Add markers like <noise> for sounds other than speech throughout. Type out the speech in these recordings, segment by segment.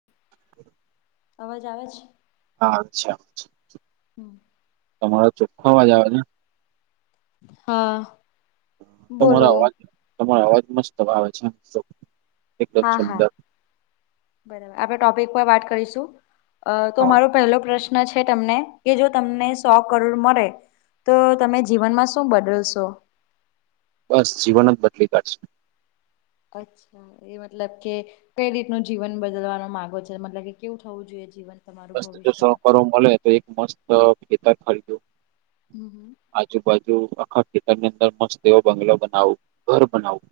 <inaudible> અવાજ આવે છ? હા અચ્છા. હમમ. તમારો ચોખખો અવાજ આવે છે? હા. તમારો બોલો. અવાજ તમારો અવાજ મસ્ત આવે છે. એકદમ હા હા સુંદર બરાબર આપડે ટોપિક પર વાત કરીશું. અ તો હા, મારો પહેલો પ્રશ્ન છે તમને કે જો તમને સો કરોડ મળે. તો તમે જીવનમાં શું બદલશો? બસ જીવન જ બદલી કાઢસુ. અચ્છા. એ મતલબ કે કઈ રીતનું જીવન બદલવાનો માંગો છો મતલબ કે કેવું થવું જોઈએ જીવન તમારું બસ જો સો ભવિષ્યમાં? કરોડ મળે તો એક મસ્ત ખેતર ખરીદુ. હમમ હમમ. આજુબાજુ આખા ખેતરની અંદર મસ્ત બંગલો બનાવો, ઘર બનાવવું.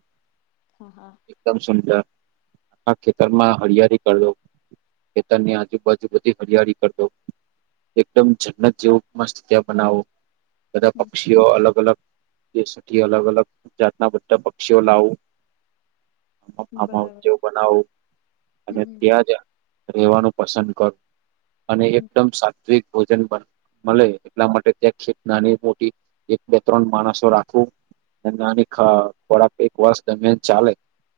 હા હા. એકદમ સુંદર આખા ખેતરમાં હળિયાળી કર દઉં ખેતર ની આજુબાજુ બધી હરિયાળી કર દવ તો એકદમ જન્નત જેવું મસ્ત જગ્યા બનાવુ. બધા હમ પક્ષીઓ અલગ અલગ દેશોથી અલગ અલગ જાતના બધા પક્ષીઓ લાવું. બરાબર <unintelligible> બનાવુ હમ અને હમ ત્યાં જ રહેવાનું પસંદ કરું. અને હમ એકદમ સાત્વિક ભોજન પણ મલે એટલા માટે ત્યાં ખેપ નાની મોટી એક બે ત્રણ માણસો રાખવું. ને નાની ખા ખોરખ એક વર્ષ દરમિયાન ચાલે.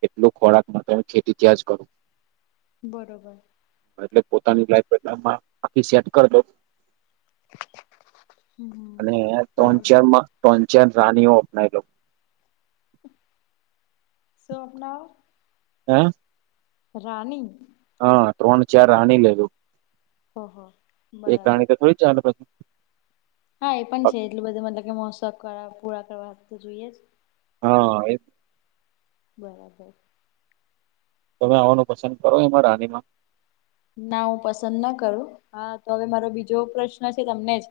એટલું ખોરાક માટે ને ખેતી ત્યાં જ કરો. બરોબર. તને લાઇફ બેટા માં બાકી સેટ કરલો. હમ હમ અને ત્રણ બરાબર ચારમાં ત્રણ ચાર રાનીઓ અપનાય લો. સો આપના એહ? રાની? હા, ત્રણ ચાર રાની લેધું. હ, હ. એ કારણ કે થોડી ચાલ પછી. હા, એ પણ છે એટલું બધું મતલબ કે મોજ શોક કરવા પૂરા કરવા તો જોઈએ જ. હા એ બરાબર. તમે આવવાનું પસંદ કરો એમાં રાનીમાં? ના હું પસંદ ના કરું હા તો હવે મારો બીજો પ્રશ્ન છે તમને જ.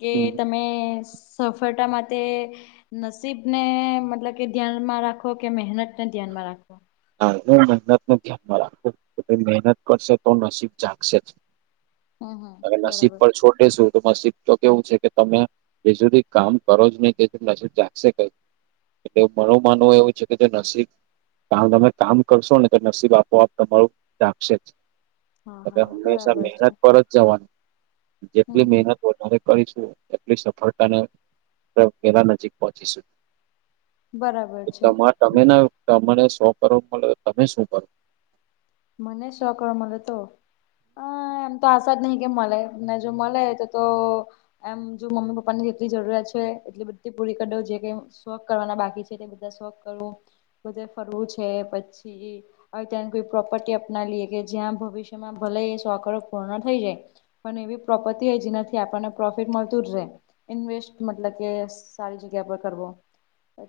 કે હમ તમે સફળતા માટે નસીબ ને મતલબ કે ધ્યાનમાં રાખો કે મહેનત ને ધ્યાનમાં રાખો? હા હું મહેનત ને ધ્યાનમાં રાખું કે ભ મહેનત કરશે તો નસીબ જાગશે જ. હમ હમ અને નસીબ બરાબર પર છોડ દેશું તો મસીદ તો કેવું છે કે તમે બી સુધી કામ કરો જ નહી કેધી નશીબ જાગશે કઈ એટલે મણું માનવું એવું છે કે જે નસીબ કાર તમે કામ કરશો ને તો નસીબ આપોઆપ તમારું રાખશે જ. હા હ હા હંમેશા બરાબર છે મહેનત પર જ જવાની હમ જેટલી હમ મહેનત વધારે કરીશું એટલી સફળતા ને વેલા નજીક પહોંચીશું. બરાબર છે. તમા તમે ના તમેં ને સો કરોડ મલે, તમે શું કરો? મને શો કરોડ મલે તો? અહ એમ તો આશા જ નહી કે મલે. ને જો મલે તો તો એમ જો મમ્મી પપ્પા ની જેટલી જરૂરિયાત છે એટલી બધી પૂરી કરી દવ જે કે શોક કરવાના બાકી છે તે બધા શોક કરવું બધે ફરવું છે પછી હવે ત્યા કોઈ પ્રોપર્ટી અપનાવીએ કે જ્યાં ભવિષ્યમાં ભલે એ સો કરોડ પૂર્ણ થઈ જાય પણ એવી પ્રોપર્ટી હોય જેનાથી આપણને પ્રોફિટ મલતું જ રહે ઇન્વેસ્ટ મતલબ કે સારી જગ્યા પર કરવો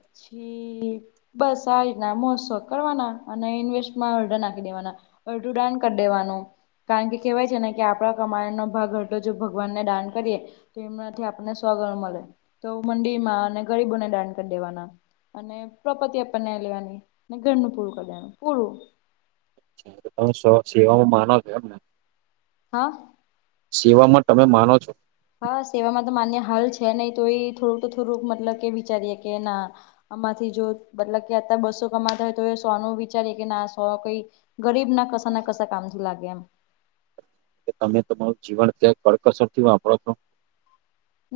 પછી બસ આ રીતના મોશોક કરવાના અને ઇન્વેસ્ટ માં ના દેવાના. અડધું દાન કર દેવાનું. કારણ કે કહેવાય છે ને કે આપડા કમાયણનો ભાગ હતો જો ભગવાનને દાન કરીએ તો એમનાથી આપને સો ઘણું મળે તો મંડી માં અને ગરીબોને દાન કરી દેવાના. અને પ્રોપતિ આપનાઈ લેવાની અને ઘરનું પૂરું કર દેવાનું પૂરું. કારણ કે તમે સ-સેવામાં માનો છો એમ ને? હા. સેવામાં તમે માનો છો? હા, સેવામાં તો માન્ય હાલ છે નહી તો એ થોડુંક તો થોડુંક મતલબ કે વિચારીએ કે ના આમાંથી જો મતલબ કે અત બસો કમાતા હોય તો સોનું વિચારીએ કે ના સો કઈ ગરીબ ના કસ ના કસ કામ લાગે એમ. કે તમે તમારું જીવન ક્યાં કડકસર થી વાપરો છ.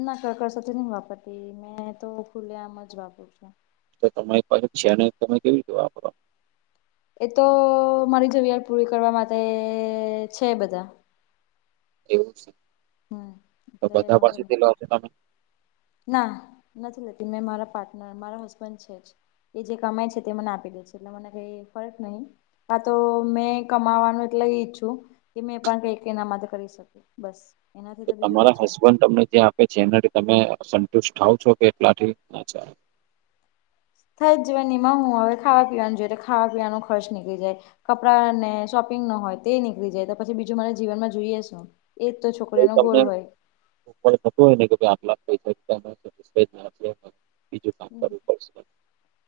ના કર કરશતી નહી વાપરતી મેં તો ફૂલ્યામ જ વાપર છું. તો તમારી પાછુ છેને તમે કેવી જોવા વાપરો? એ તો મારી જરૂરિયાત પૂરી કરવા માટે છે બધા. એવું છે, હમ તો એટલે બધા વાંધો નહી. પાસેથી લો છો તમે? ના નથી લેતી મેં મારા પાર્ટનર મારા હસબન્ડ છે જ. એ જે કમાય છે તે મને આપી લે છે એટલે મને કઈ ફરક નહી. હા તો મેં કમાવાનું એટલે ઈચ્છું, કે મેં પણ કઈક અનામત કરી શક. બસ. એનાથી તો બીજું તમારા કઈ છે હસબન્ડ તમને જે આપે છે એનાથી તમે સંતુષ્ટ થાવ છો કે એટલાથી? થઈ જવા એમાં હું હવે ખાવા પીવાનું જોઈએ ખાવા પીવાનો ખર્ચ નીકળી જાય. કપડા ને શોપિંગ ન હોય તે નીકળી જાય તો પછી બીજું મને જીવનમાં જોઈએ શુ, એતો છોક વું તમને થતું હોય ને કે ભઈ આટલા પૈસા <unintelligible> બીજું કામ કરવું પડશે.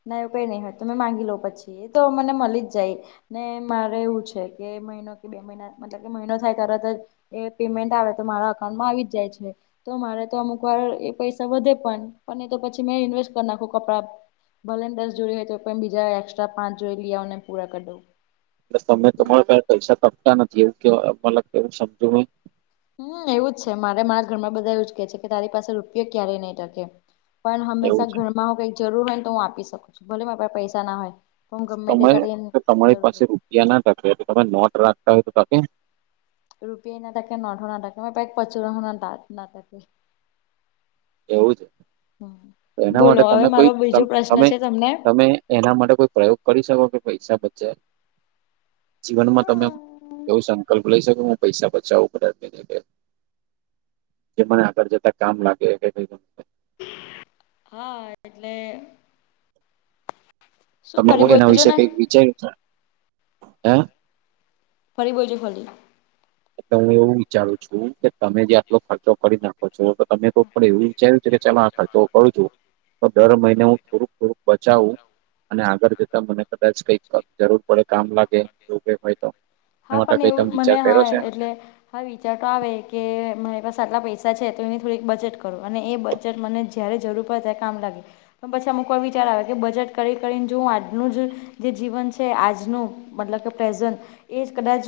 ના એવુ કઈ નઈ હોય તમે માંગી લો પછી તો મને મલી જ જાય. ને મારે એવું છે કે મઇનો કે બે મઇના મતલબ કે મહિનો થાય તરત જ એ પેમેન્ટ આવે તો મારા અકાઉન્ટમાં આવી જ જાય છે. તો મારે તો અમુક વાર એ પૈસા વધે પન પણ એ તો પછી મે ઇન્વેસ્ટ કરી નાખુ કપડા ભલે ને દસ જોડી હોય તો પન બીજા એક્સ્ટ્રા પાંચ જોઇ લી આવું ને પૂરા કરી દેવ. બસ તમે તમારા પાહે પૈસા તપતા નથી એવું કે મત કેવું સમજુ હું? હું એવું જ છે મારે મારા ઘરમાં બધા એવું જ કે છે કે તારી પાસે રૂપિયો ક્યારેય નઇ ટકે. પણ એવું હંમેશા છે ઘરમાં હું કઈક જરૂર હોય ને તો હું આપી શકું છું ભલે મા પૈસા ના હોય. હું ગમ્મે તે કરીને કરૂ. પિયા નાં ટકે તો તમે નોટ રાખતા હોય તો ટકે? રૂપિયા ના ટકે નોટ હો ના ટકે મારી પાહે પરચુરણ હો ના ટકે. એવું છે તો એના બોલો માટે હવે તમે મારો કોઈ બીજો તમ પ્રશ્ન તમે છે તમને? તમે એના માટે કોઈ પ્રયોગ કરી શકો કે પૈસા બચે? જીવનમાં તમે હા એવું સંકલ્પ લઈ શકો હું પૈસા બચાવું કદાચ તરીકે. જે મને આગળ જતા કામ લાગે કઈક. હા એટલે શું તમે કો ફરી એના બોલજો વિશે ને કઈક વિચાર્યું છે હે? ફરી બોલજો ફલી. એતે હું એવું વિચારું છું કે તમે જે આટલો ખર્ચો કરી નાખો. છો તો તમે કો પડે એવું વિચાર્યું છે કે ચાલો આ ખર્ચો કરું છું. તો દર મહિને હું થોડુંક થોડુંક બચાવું. અને આગળ જતા મને કદાચ કઈક જરૂર પડે કામ લાગે એવું કઈ હોય તો. એના હા માટે પન કઈ એવું તમે મને વિચાર હા કર્યો છે એટલે હા વિચાર તો આવે કે મારી પાસે આટલા પૈસા છે તો એ થોડીક બચત કરું અને એ બચત મને જ્યારે જરૂર પડે ત્યારે કામ લાગે. પણ પછી અમૂકવા વિચાર આવે કે બચત કરી કરીને જો હું આજનું, જ જે જીવન છે આજનું. મતલબ કે પ્રેઝન્ટ, એજ કદાજ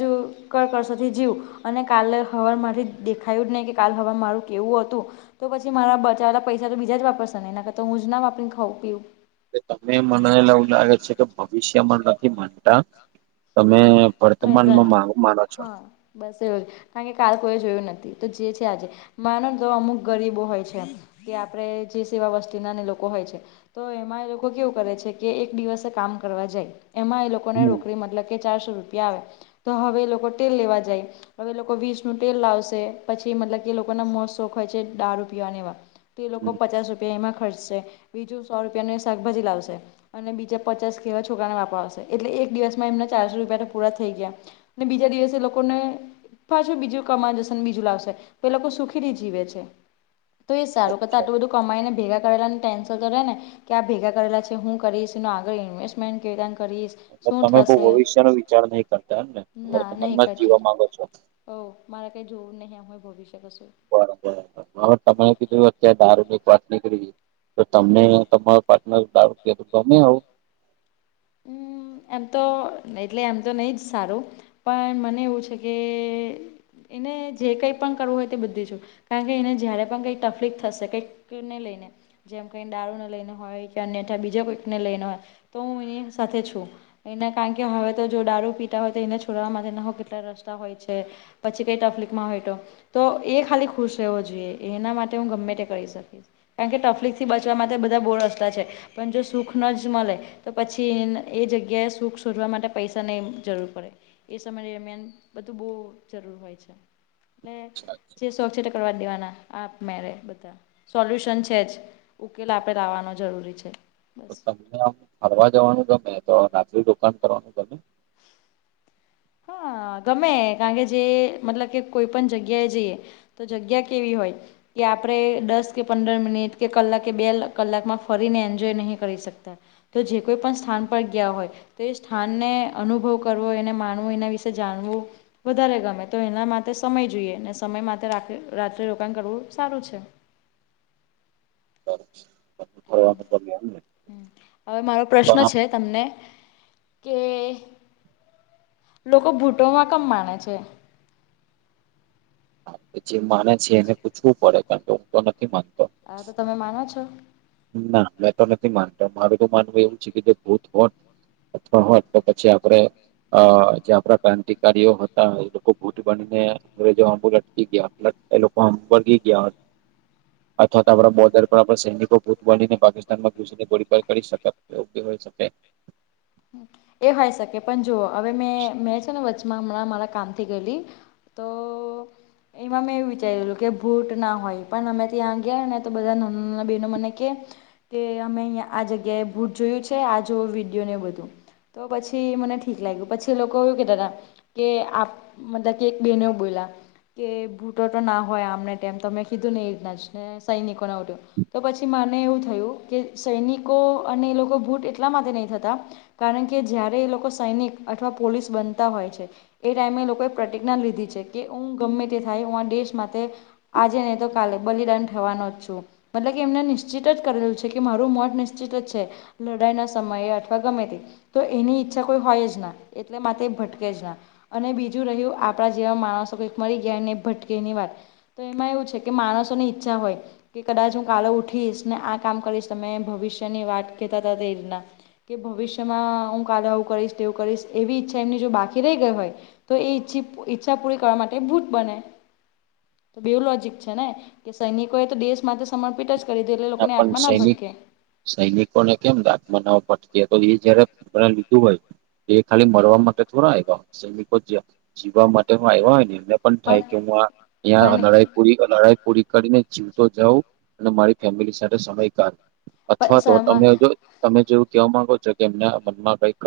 કરકષોથી જીવ, અને કાલે હવાર માથી જ દેખાયું જ નઇ કે કાલ હવાર મારું કેવું અત તો, તો પછી મારા બચાવેલા પૈસા તો બીજા જ વાપરશે ને એના કરતા હું જ ના વાપરીન ખાઉ પિવ. કે તમે મનેલ એવું લાગે છે કે ભવિષ્યમાં નથી માનતા તમે વર્તમાનમાં પ્રેઝન્ટ મા માનો છો. હા બસ એવું કારણ કે કાલ કોઈએ જોયું નથી તો જે છે આજે માનો ને તો અમુક ગરીબો હોય છે કે આપડે જે સેવા વસ્તી ના ને લોકો હોય છે. તો એમાં એ લોકો કેવું કરે છે કે એક દિવસે કામ કરવા જાય એમાં એ લોક લોકોને હમ રોકડી મતલબ કે ચારસો રૂપિયા આવે તો હવે એ લોકો તેલ લેવા જાય. હવે એ લોકો વીષ નું તેલ લાવશે પછી મતલબ કે એ લોકોના મોજ શોખ હોય છે દારૂ પીવાને એવા તો એ લોકો હમ પચાસ રૂપિયા એમાં ખર્ચશે બીજું સો રૂપિયાનું એ શાકભાજી લાવશે. અને બીજા પચાસ કે વા છોકરાને વાપરવા આવશે એટલે એક દિવસ માં એમને ચાર સો રૂપિયાતો પૂરા થય ગીયાં અને બીજા દિવસે લોકોને પાછું બીજું કમાય લેશે ને બીજું લાવશે તો એ લોકો સુખી થી જીવે છે. તો એ સારું કરતા આટલું બધું કમાઈ ને ભેગા કરેલા ને ટેન્સન તો રેને કે આ ભેગા કરેલા છે હું કરીશ એનું આગળ ઇન્વેસ્ટમેન્ટ કેવી રાન કરીશ. તો શું તમે તો થશે ભવિષ્ય નો વિચાર નહી કરતા એમ ને વર્તમાનમાં જીવા માંગો છો. હોવ મારે કઈ જોવું નહિ એમ એ ભવિષ્ય કસુ. બરાબરા હવે તમે કીધું અત્યારે દારૂ ની એક વાત નિકળી તો તમને તમારો પાર્ટનર દારુ પિયે તો ગમે એવું? હમમ એમ તો એટલે એમ તો નહીં જ સારું. પણ મને એવું છે કે એને જે કઈ પણ કરવું હોય તે બધી છૂટ કારણ કે એને જયારે પણ કઈક તકલીફ થશે કઈક <unintelligible> ને લઈને જેમ કઈ દારૂને લઈને હોય કે અન્યથા બીજા કોઈકને લઈને હોય તો હું એની સાથે છું. એને કારણ કે હવે તો જો દારૂ પીટા હોય તો એને છોડવા માટે ના હો કેટલા રસ્તા હોય છે. પછી કઈ તફ્લીક માં હોય તો તો એ ખાલી ખુશ રહેવો જોઈએ એના માટે હું ગમે તે કરી શકીશ. કારણ કે ટફ્લિક થી બચવા માટે બધા બો રસ્તા છે પણ જો સુખ ન જ મળે તો પછી પછી એ જગ્યાએ સુખ શોધવા માટે પૈસા ની જરૂર પડે. એ સમય દરમિયાન બધું બો જરૂર હોય છે એટલે જે શોક છે તે કરવા જ દેવાના આપ મેરે બધા સોલ્યુશન છે જ ઉકેલ આપડે લાવવાનો જરૂરી છે. તો બસ તમને આમ ફરવા જવાનું ગમે તો રાત્રી રોકાણ કરવાનું ગમે? હા ગમે કારણ કે જે મતલબ કે કોઈ પણ જગ્યાએ જઈએ તો જગ્યા કેવી હોય? કે આપરે દસ કે પંદર મિનિટ કે કલાકે બે કલાકમાં ફરીને એન્જોય નહીં કરી શકતા. તો જે કોઈ પણ સ્થાન પર ગીયા હોય તો એ સ્થાનને અનુભવ કરવો એને માન માણવું, એના વિશેે જાણવું વધારે ગમે તો એના માટે સમય જોઈએ ને સમય માટે રાત્રે રોકાણ કરવું સારું છે. ફરવા મતલબ ગિયા એમ ને હમમ હવે મારો પ્રશ્ન છે તમને કે લોકો ભૂટોમાં કેમ માણે છે? કે જે માને છે એને પૂછવું પડે કારણ કે હું તો નથી માનતો. હા તો તમે માનો છો? ના મેં તો નથી માનતા મારું તો માનવું એવું છે કે જો ભૂત હોત અથવા હોત તો પછી આપડે અ જે આપણા ક્રાંતિકારીઓ હતા એ લોકો ભૂત બનીને <unintelligible> લટકી ગીયા એ લોકો આમ ભાગી ગયા હોત અથવા ત આપડા બોર્ડર પર સૈનિકો ભૂત બનીને પાકિસ્તાનમાં ઘુસીને ગોળબાર કરી શકાત એવ હોય શકે. એ હોય શકે પણ જોઓ હવે મે મેં છે ને વચ્ચે મા હમણાં મારા કામથી ગયેલી, તો એમાં મેં એવું વિચારીલું કે ભૂટ ના હોય પણ અમે ત્યાં ગયા ને તો બધા ના બહેનો મને કે. કે અમે અહંયા આ જગ્યાએ ભૂટ જોયું છે આ જો વિડીયો ને બધું. તો પછી મને ઠીક લાગ્યું પછી લોકો એવું કેતાતા. કે આપ મતલબ કે એક બેન એવું બોલ્યા. કે ભૂટો તો ના હોય આમને ટેઈમ તમે કીધું ને એજ ના જ ને સૈનિકોને એવું તેવું. તો પછી મને એવું થયું કે સૈનિકો અને એ લોકો ભૂટ એટલા માટે નહી થતા. કારણ કે જ્યારે એ લોકો સૈનિક અથવા પોલીસ બનતા હોય છે. એ ટાઈમે લોકોએ પ્રતિજ્ઞા લીધી છે કે હું ગમે તે થાય હું આ દેશ માટે આજે નહી તો કાલે બલિદાન થવાનો જ છું. મતલબ કે એમને નિશ્ચિત જ કરેલું છે કે મારું મોત નિશ્ચિત જ છે. લડાઈ ના સમયે અથવા ગમે તે. તો એની ઈચ્છા કોઈ હોય જ ના એટલે માટે એ ભટકે જ ના. અને બીજું રહ્યું આપણા જેવા માણસો કઈક મરી ગયા ને ભટકેની વાત. એમાં એવું છે કે માણસોની ઈચ્છા હોય. કે કદાચ હું કાલે ઉઠીશ ને આ કામ કરીશ તમે ભવિષ્યની વાત કેતા હતા તે રીતના. કે ભવિષ્યમાં હું કાલે આવું કરીશ તેવું કરીશ એવી ઈચ્છા એમની જો બાકી રહી ગઈ હોય. તો એ ઈછ ઈચ્છા પૂરી કરવા માટે ભૂત બને. તો બે લોજીક છે ને, કે સૈનિકો એ તો દેશ માટે સમર્પિત જ કરી દીધું એટલે ના લોકોને પણ આત્મા સૈનિક ભટકે. સૈનિકોને કેમ દાખ મનાવ ભટકે તો એ જયારે લીધું હોય. એ ખાલી મરવા માટે થોડા આવ્યા હોય, સૈનિકો જ જીવવા માટે હો આવ્યા હોય ને એમને પણ થાય કે હું આ પણ લડાઈ પૂરી લડાઈ પૂરી કરીને જીવતો જાઉં, અને મારી ફેમિલી સાથે સમય કાઢું, પણ અથવા તો સમા તમે જો તમે જેવું કેવા માંગો છો કે એમના મનમાં કઈક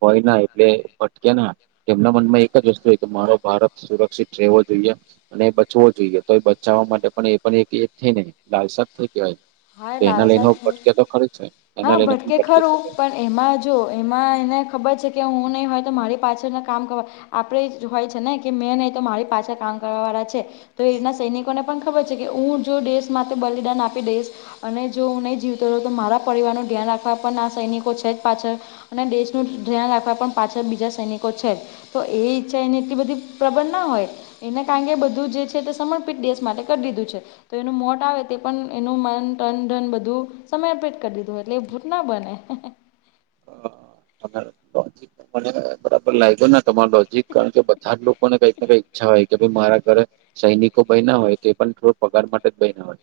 હોય ના એટલે ભટકે ના. એમના મનમાં એક જ વસ્તૂ હોય કે મારો ભારત સુરક્ષિત રહેવો જોઈએ. અને એ બચવો જોઈએ તો એ બચાવવા માટે પણ એ પણ એક એક થઈ ને લાલસા થઈ કેવાય. હા એના લાલસા લઈને છું. ભટકે તો ખરુ છે હા એના લઈને પણ ભટકે ભટકી ખરું શકે. પણ એમાં જો એમાં એને ખબર છે કે હું નહીં હોય તો મારી પાછળના કામ કરવા. આપણે એ જ હોય છે ને કે મેં નહી તો મારી પાછા કામ કરવા વાળા છે. તો એના સૈનિકોને પણ ખબર છે કે હું જો દેશ માટે બલિદાન આપી દઈશ. અને જો હું નહી જીવતો રહું તો મારા પરિવારનું ધ્યાન રાખવા પણ આ સૈનિકો છે જ પાછળ. અને દેશનું ધ્યાન રાખવા પણ પાછળ બીજા સૈનિકો છે. તો એ ઈચ્છા એને એટલી બધી પ્રબળના હોય. એને કારણ કે બધું જે છે તે સમર્પિત દેશ માટે કરી દીધું છે, તો એનું મોત આવે તે પણ એનું ટન ધન બધું, સમર્પિત કરી દીધું એટલે એ ભૂત ના બને. મને બરાબર લાયગો નથી. તમાર લોજિક કારણ કે બધા જ લોકોને કઈકને કઈક ઈચ્છા હોય. કે ભાઈ મારા ઘરે, સૈનિકો બયના હોય તો પણ થોડોક પગાર માટે જ બયના હોય.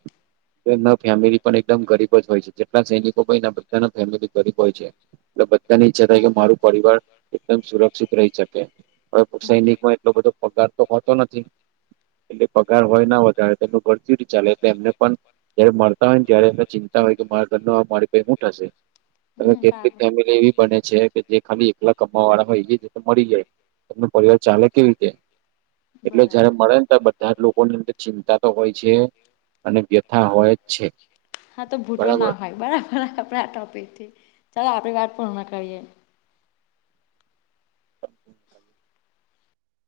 એના ફેમિલી પણ એકદમ ગરીબ જ હોય છે જેટલા સૈનિકો ભઈના બધા ફેમિલી ગરીબ હોય છે. એટલે બધાની ઈચ્છા થાય કે મારું પરિવાર એકદમ સુરક્ષિત રહી શકે, હવે સૈનિકમાં એટલો બધો પગાર તો હોતો નથી. એટલે પગાર હોય ના વધારે તેમનું ઘર કેવી રીતે ચાલે એટલે એમને પણ જયારે મરતા હોય ને ત્યારે એમને ચિંતા હોય કે મારા ઘરનું મારી પહી હું થશે. અને હમમ કેટલીક ફેમિલી એવી બને છે કે જે ખાલી એકલા કમાવા વાળા હોય એ જ રીતે મરી જાય. તેમનો પરિવાર ચાલે કેવી રીતે? એટલે જયારે બરાબર મરે ને ત્યારે બધા જ લોકો ને એમની ચિંતા તો હોય છે. અને વ્યથા હોય જ છે. હા તો ભુતો બરાબર ના હોય. બરાબર આપડે આ ટોપિક થી ચાલો આપડી વાત પણ હમના કરીએ.